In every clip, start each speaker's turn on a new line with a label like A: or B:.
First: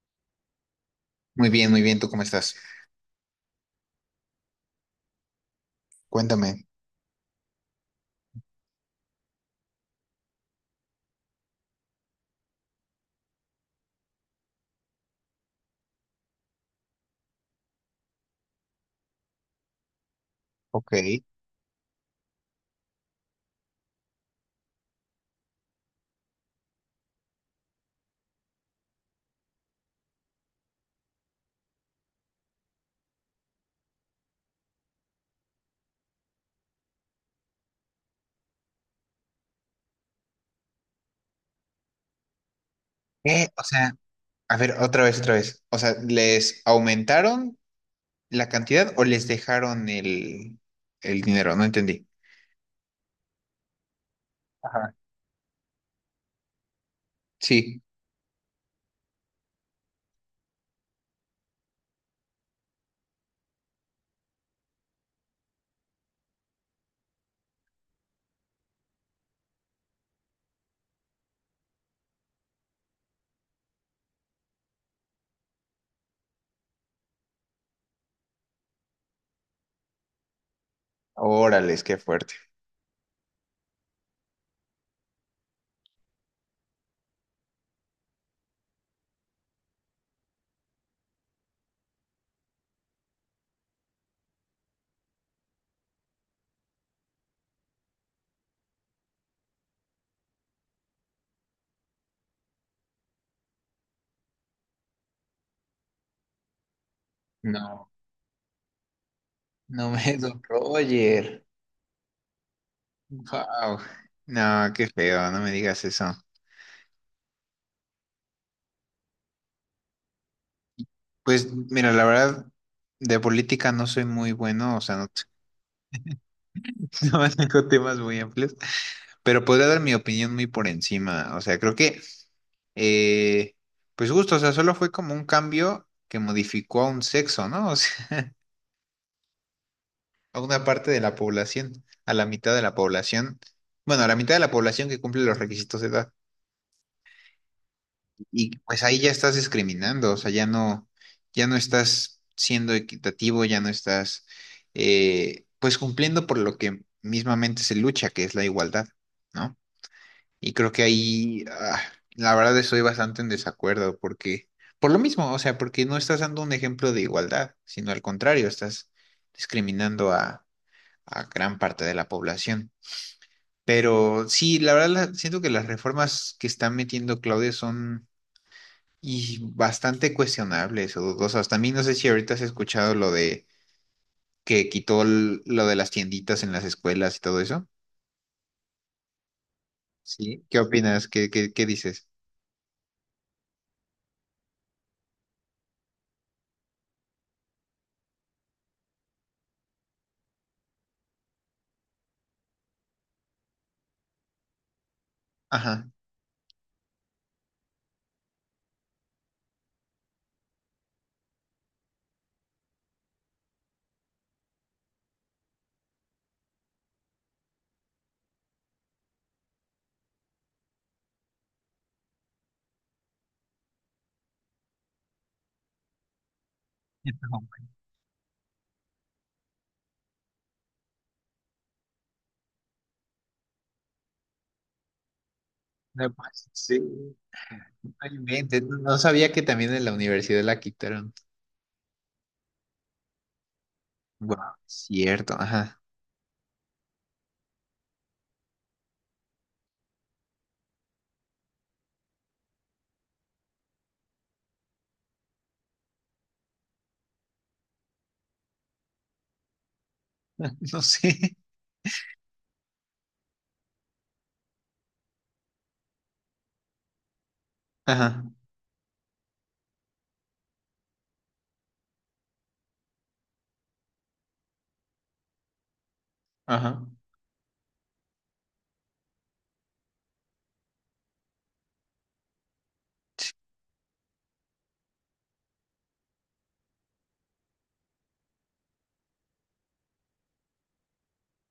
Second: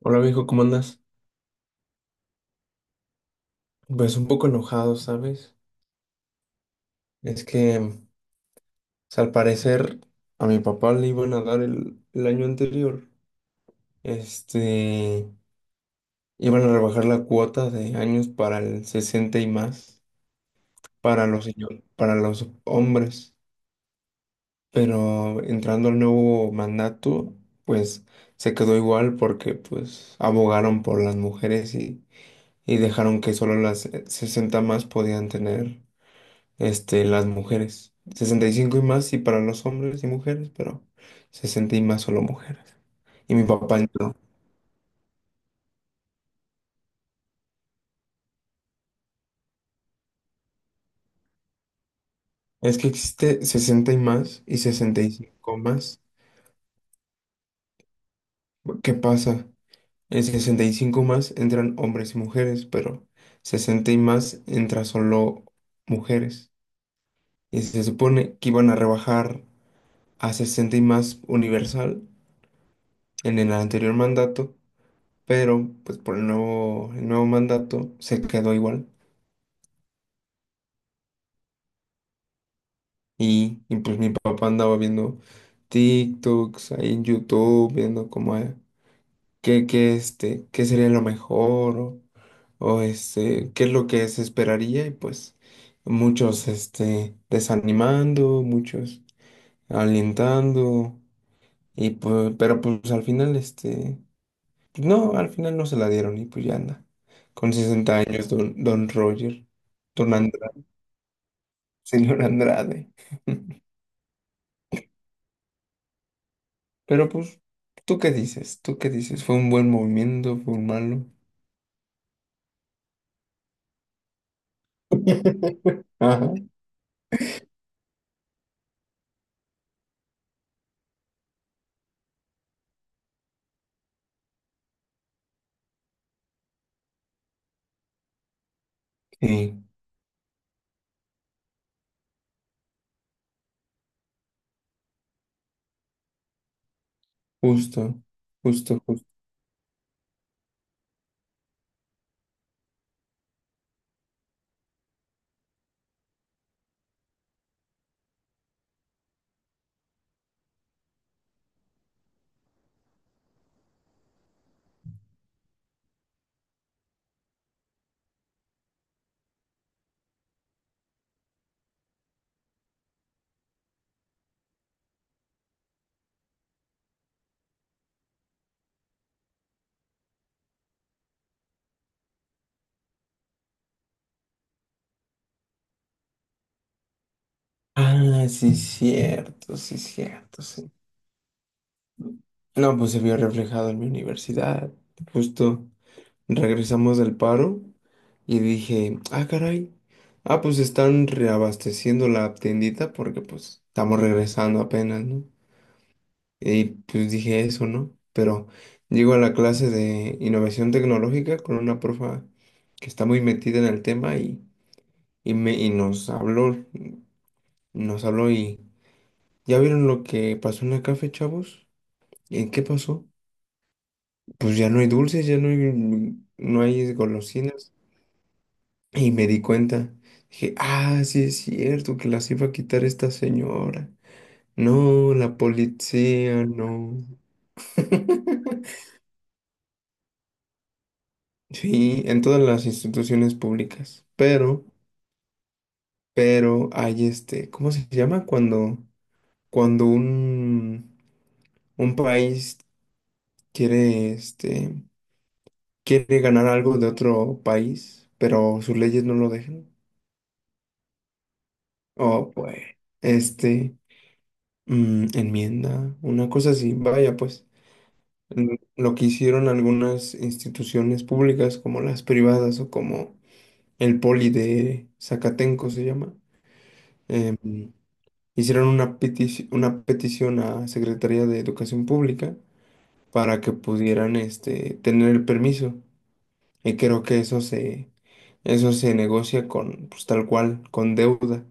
A: Hola viejo, ¿cómo andas?
B: Muy bien, muy bien. ¿Tú cómo estás?
A: Pues un poco enojado, ¿sabes?
B: Cuéntame.
A: Es que, o sea, al parecer a mi papá le iban a dar el año anterior, este, iban a rebajar la cuota de años para el 60 y más,
B: Ok.
A: para los hombres, pero entrando al nuevo mandato, pues se quedó igual porque pues abogaron por las mujeres y dejaron que solo las 60 más podían tener. Este, las mujeres. Sesenta y cinco y más, sí, para los hombres y mujeres, pero 60 y más solo mujeres. Y mi
B: O
A: papá
B: sea,
A: no.
B: a ver, otra vez, otra vez. O sea, ¿les aumentaron la cantidad o les dejaron el dinero? No entendí.
A: Es que existe 60 y más y
B: Ajá.
A: sesenta y cinco más.
B: Sí.
A: ¿Qué pasa? En 65 más entran hombres y mujeres, pero 60 y más entra solo mujeres. Y se supone que iban a rebajar a 60 y más universal en el anterior mandato, pero pues por el nuevo mandato se quedó igual.
B: Órales, qué fuerte.
A: Y pues mi papá andaba viendo TikToks ahí en YouTube, viendo cómo es, qué sería lo mejor o qué es lo que se esperaría. Y pues muchos desanimando, muchos alentando. Y pues, pero pues al final, no, al final no se la dieron y pues ya anda. Con
B: No,
A: 60 años, don Roger,
B: no
A: don
B: me, don
A: Andrade,
B: Roger.
A: señor Andrade.
B: Wow. No, qué feo, no me digas eso.
A: Pero pues, ¿tú qué dices? ¿Tú qué dices? ¿Fue un buen movimiento? ¿Fue un malo?
B: Pues mira, la verdad, de política no soy muy bueno, o sea, no,
A: Ajá.
B: no manejo temas muy amplios, pero podría dar mi opinión muy por encima. O sea, creo que Eh, pues justo, o sea, solo fue como un cambio que modificó a un sexo, ¿no? O sea,
A: Sí,
B: a una parte de la población, a la mitad de la población, bueno, a la mitad de la población que cumple los requisitos de edad.
A: justo,
B: Y pues
A: justo,
B: ahí
A: justo.
B: ya estás discriminando, o sea, ya no, ya no estás siendo equitativo, ya no estás, pues cumpliendo por lo que mismamente se lucha, que es la igualdad, ¿no? Y creo que ahí, la verdad, estoy bastante en desacuerdo porque, por lo mismo, o sea, porque no estás dando un ejemplo de igualdad, sino al contrario, estás discriminando a gran parte de la población. Pero sí, la verdad, siento que las reformas que está metiendo Claudia son y bastante cuestionables o dudosas. También no sé si ahorita has escuchado lo de que quitó lo de las tienditas en las escuelas y todo eso.
A: Ah, sí, cierto, sí, cierto,
B: Sí. ¿Qué
A: sí.
B: opinas? ¿Qué dices?
A: No, pues se vio reflejado en mi universidad. Justo regresamos del paro y dije, ah, caray. Ah, pues están reabasteciendo la tiendita porque pues estamos regresando apenas, ¿no?
B: Ajá.
A: Y pues dije eso, ¿no? Pero llego a la clase de innovación tecnológica con una profa que está muy metida en el tema y y nos habló y ¿ya vieron lo que pasó en la café, chavos? ¿En qué pasó? Pues ya no hay dulces, no hay golosinas. Y me di cuenta, dije, ah, sí es cierto que las iba a quitar esta señora. No, la
B: No,
A: policía,
B: pues, sí.
A: no.
B: No inventes, no sabía que también en la universidad la quitaron.
A: Sí, en todas las instituciones públicas.
B: Bueno, cierto, ajá.
A: Pero hay ¿cómo se llama? Cuando un país quiere, quiere ganar algo de otro país, pero sus leyes no lo dejan.
B: No sé.
A: O pues, este, enmienda, una cosa así. Vaya, pues,
B: Ajá,
A: lo que hicieron algunas instituciones públicas, como las privadas o como el Poli de Zacatenco se llama.
B: ajá.
A: mm, Hicieron una una petición a Secretaría de Educación Pública para que pudieran tener el permiso. Y creo que eso se negocia con, pues tal cual, con deuda.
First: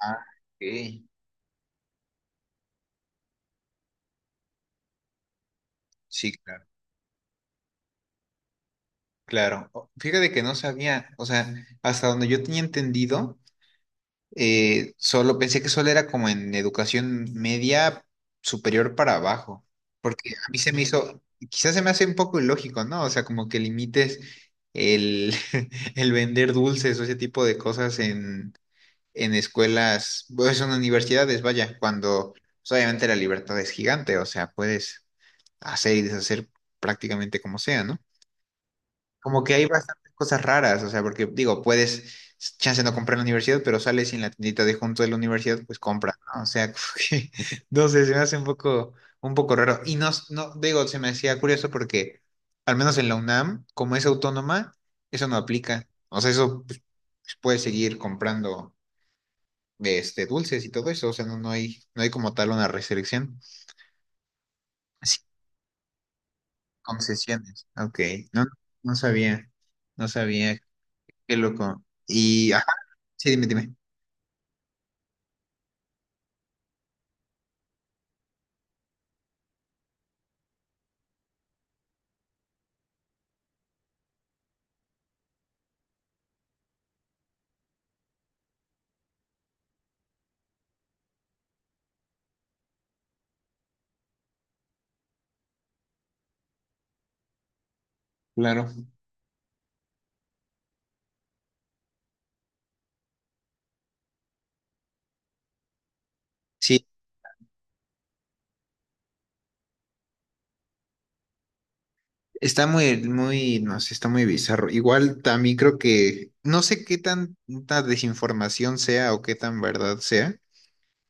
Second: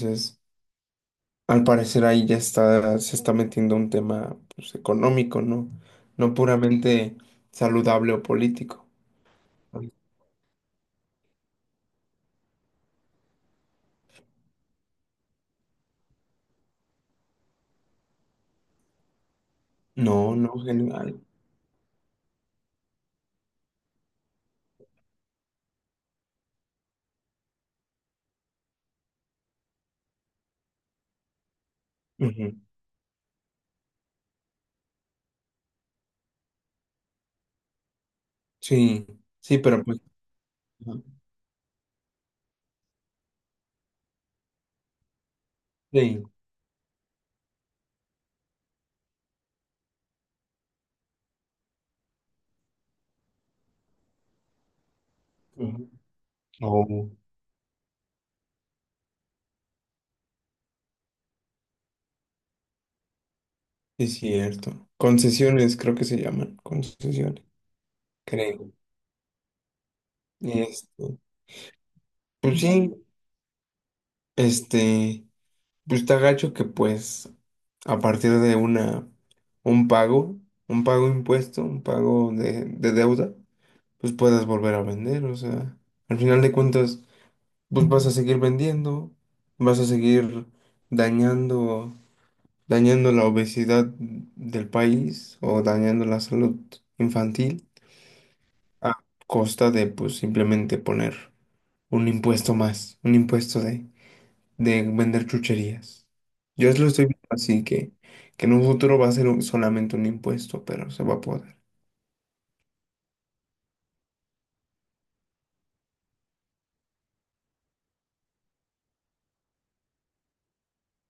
B: Ah, ok.
A: al parecer ahí ya está, se está metiendo un tema pues, económico, ¿no?
B: Sí,
A: No
B: claro.
A: puramente saludable o político.
B: Claro. Fíjate que no sabía, o sea, hasta donde yo tenía entendido, solo pensé que solo era como en educación media superior para abajo, porque
A: No,
B: a
A: no,
B: mí se me
A: general.
B: hizo, quizás se me hace un poco ilógico, ¿no? O sea, como que limites el, el vender dulces o ese tipo de cosas en escuelas, pues en universidades, vaya, cuando
A: Ujú.
B: pues, obviamente la libertad es gigante, o sea, puedes hacer y deshacer prácticamente como sea, ¿no?
A: Sí,
B: Como que
A: sí,
B: hay
A: pero pues,
B: bastantes cosas raras, o
A: ajá,
B: sea, porque digo, puedes, chance no comprar en la universidad, pero sales y en la tiendita de junto de la universidad, pues compra,
A: sí.
B: ¿no? O sea, como que, no sé, se me hace un poco raro. Y no, no, digo, se me hacía curioso porque, al menos en la UNAM, como es autónoma, eso no aplica.
A: Ujú.
B: O sea, eso pues,
A: Oh.
B: puedes seguir comprando de dulces y todo eso, o sea, no, no hay, no hay como tal una restricción.
A: Es cierto.
B: Sí,
A: Concesiones, creo que se llaman. Concesiones,
B: concesiones, ok, no,
A: creo.
B: no sabía, no sabía,
A: este,
B: qué loco. Y,
A: pues
B: ajá,
A: sí,
B: sí, dime, dime.
A: este, pues está gacho que pues a partir de un pago, un pago impuesto, un pago de deuda, pues puedas volver a vender. O sea, al final de cuentas, pues vas a seguir vendiendo, vas a seguir dañando, dañando la obesidad del país o dañando la salud infantil.
B: Claro.
A: A costa de pues simplemente poner un impuesto más, un impuesto de vender chucherías. Yo
B: Sí,
A: lo estoy viendo así que en un futuro va a ser solamente un impuesto, pero se va a poder.
B: está muy, muy, no sé, está muy bizarro. Igual también creo que, no sé qué tanta desinformación sea o qué tan verdad sea,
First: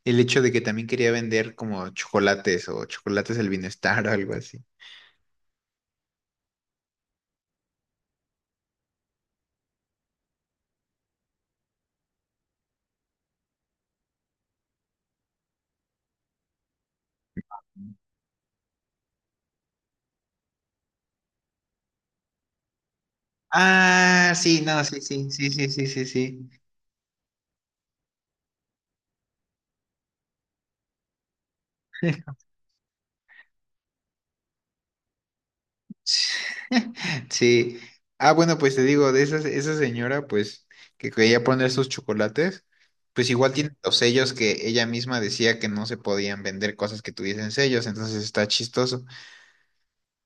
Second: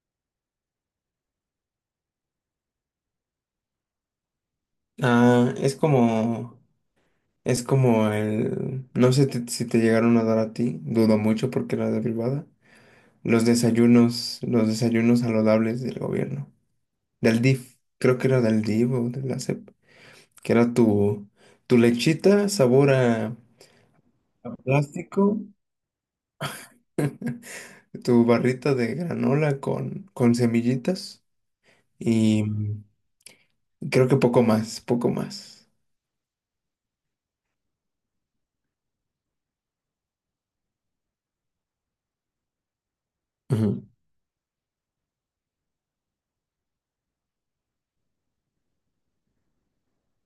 B: el hecho de que también quería vender como chocolates o chocolates del bienestar o algo así.
A: Ah, es como el, no sé si te llegaron a dar a ti, dudo mucho porque era de privada, los desayunos saludables del gobierno, del DIF, creo que era del DIF o de la SEP, que era tu, tu lechita sabor a
B: Ah, sí, no, sí, sí,
A: plástico,
B: sí, sí, sí, sí, sí.
A: tu barrita de granola con semillitas y creo que poco más, poco más.
B: Sí. Ah, bueno, pues te digo, de esa, esa señora, pues, que quería poner sus chocolates, pues igual tiene
A: Ujú.
B: los sellos que ella misma decía que no se podían vender cosas que tuviesen sellos, entonces está chistoso.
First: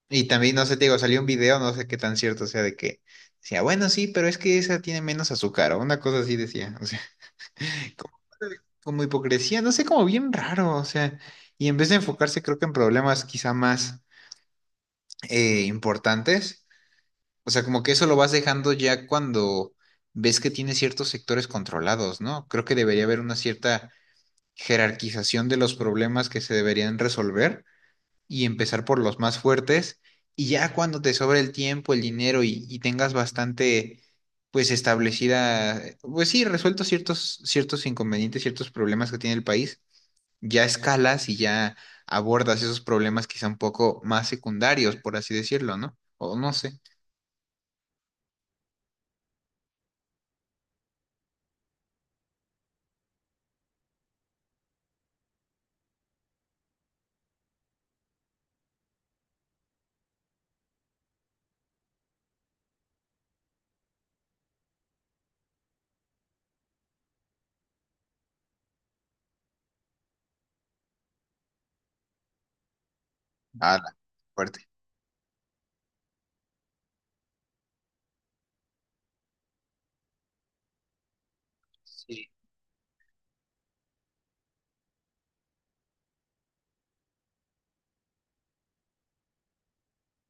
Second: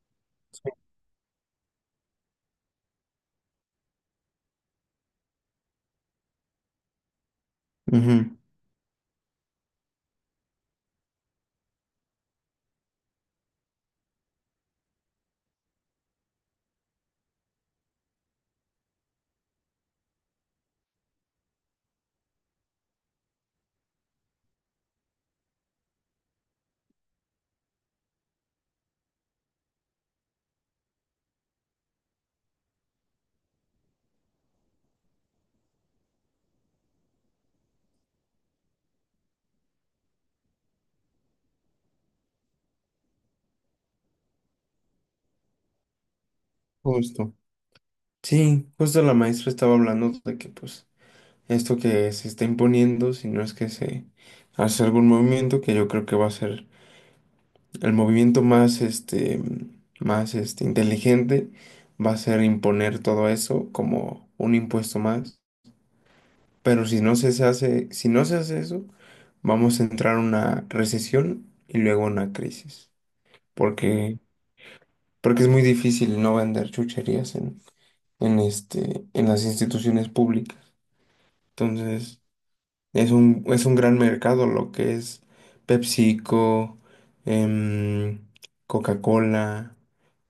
B: Y también, no sé, te digo, salió un video, no sé qué tan cierto sea de que decía, bueno, sí, pero es que esa tiene menos azúcar, o una cosa así decía. O sea, como,
A: Ujú.
B: como hipocresía, no sé, como bien raro, o sea, y en vez de enfocarse, creo que en problemas quizá más importantes. O sea, como que eso lo vas dejando ya cuando ves que tienes ciertos sectores controlados, ¿no? Creo que debería haber una cierta jerarquización de los problemas que se deberían resolver y empezar por los más fuertes y ya cuando te sobre el tiempo, el dinero y tengas bastante, pues establecida, pues sí, resueltos ciertos, ciertos inconvenientes, ciertos problemas que tiene el país, ya escalas y ya abordas esos problemas quizá un poco más secundarios, por así decirlo, ¿no? O no sé.
A: Justo. Sí, justo la maestra estaba hablando de que pues esto que se está imponiendo, si no es que se hace algún movimiento que yo creo que va a ser el movimiento más más inteligente, va a ser imponer todo eso como un impuesto más. Pero si no se hace, si no se hace eso, vamos a entrar en una recesión y luego una crisis.
B: Ah,
A: Porque,
B: fuerte.
A: porque es muy difícil no vender chucherías en este, en las instituciones públicas. Entonces,
B: Sí.
A: es un gran mercado lo que es PepsiCo, em, Coca-Cola,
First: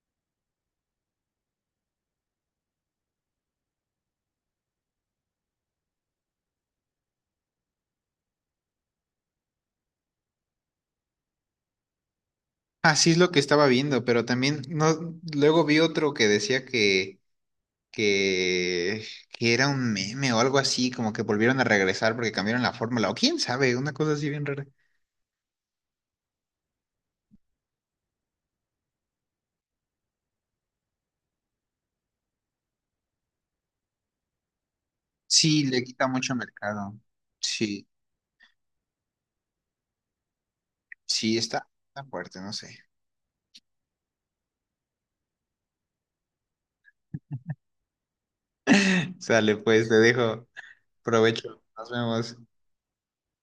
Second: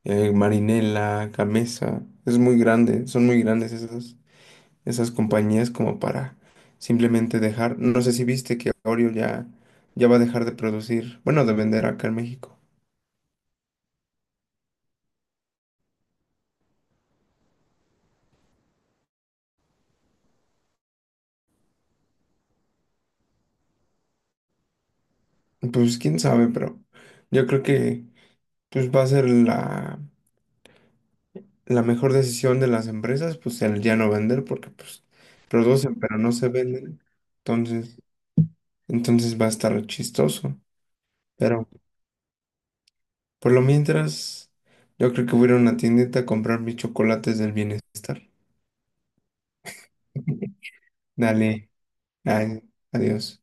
A: Marinela, Gamesa. Es muy grande, son muy grandes esas. Esas compañías como para simplemente dejar. No sé si viste que Oreo ya, ya va a dejar de producir, bueno, de vender acá en México.
B: Así es lo que estaba viendo, pero también no, luego vi otro que decía que, que era un meme o algo así, como que volvieron a regresar porque cambiaron la fórmula, o quién sabe, una cosa así bien rara.
A: Pues quién sabe, pero yo creo que pues va a ser la, la mejor decisión de las empresas, pues el ya no vender, porque pues
B: Sí, le
A: producen
B: quita
A: pero no
B: mucho
A: se
B: mercado.
A: venden.
B: Sí,
A: Entonces, entonces va a estar chistoso.
B: sí,
A: Pero
B: está, está fuerte, no sé.
A: por lo mientras, yo creo que voy a ir a una tiendita a comprar mis chocolates del bienestar.
B: Sale, pues, te dejo. Provecho.
A: Dale,
B: Nos vemos.
A: ay, adiós.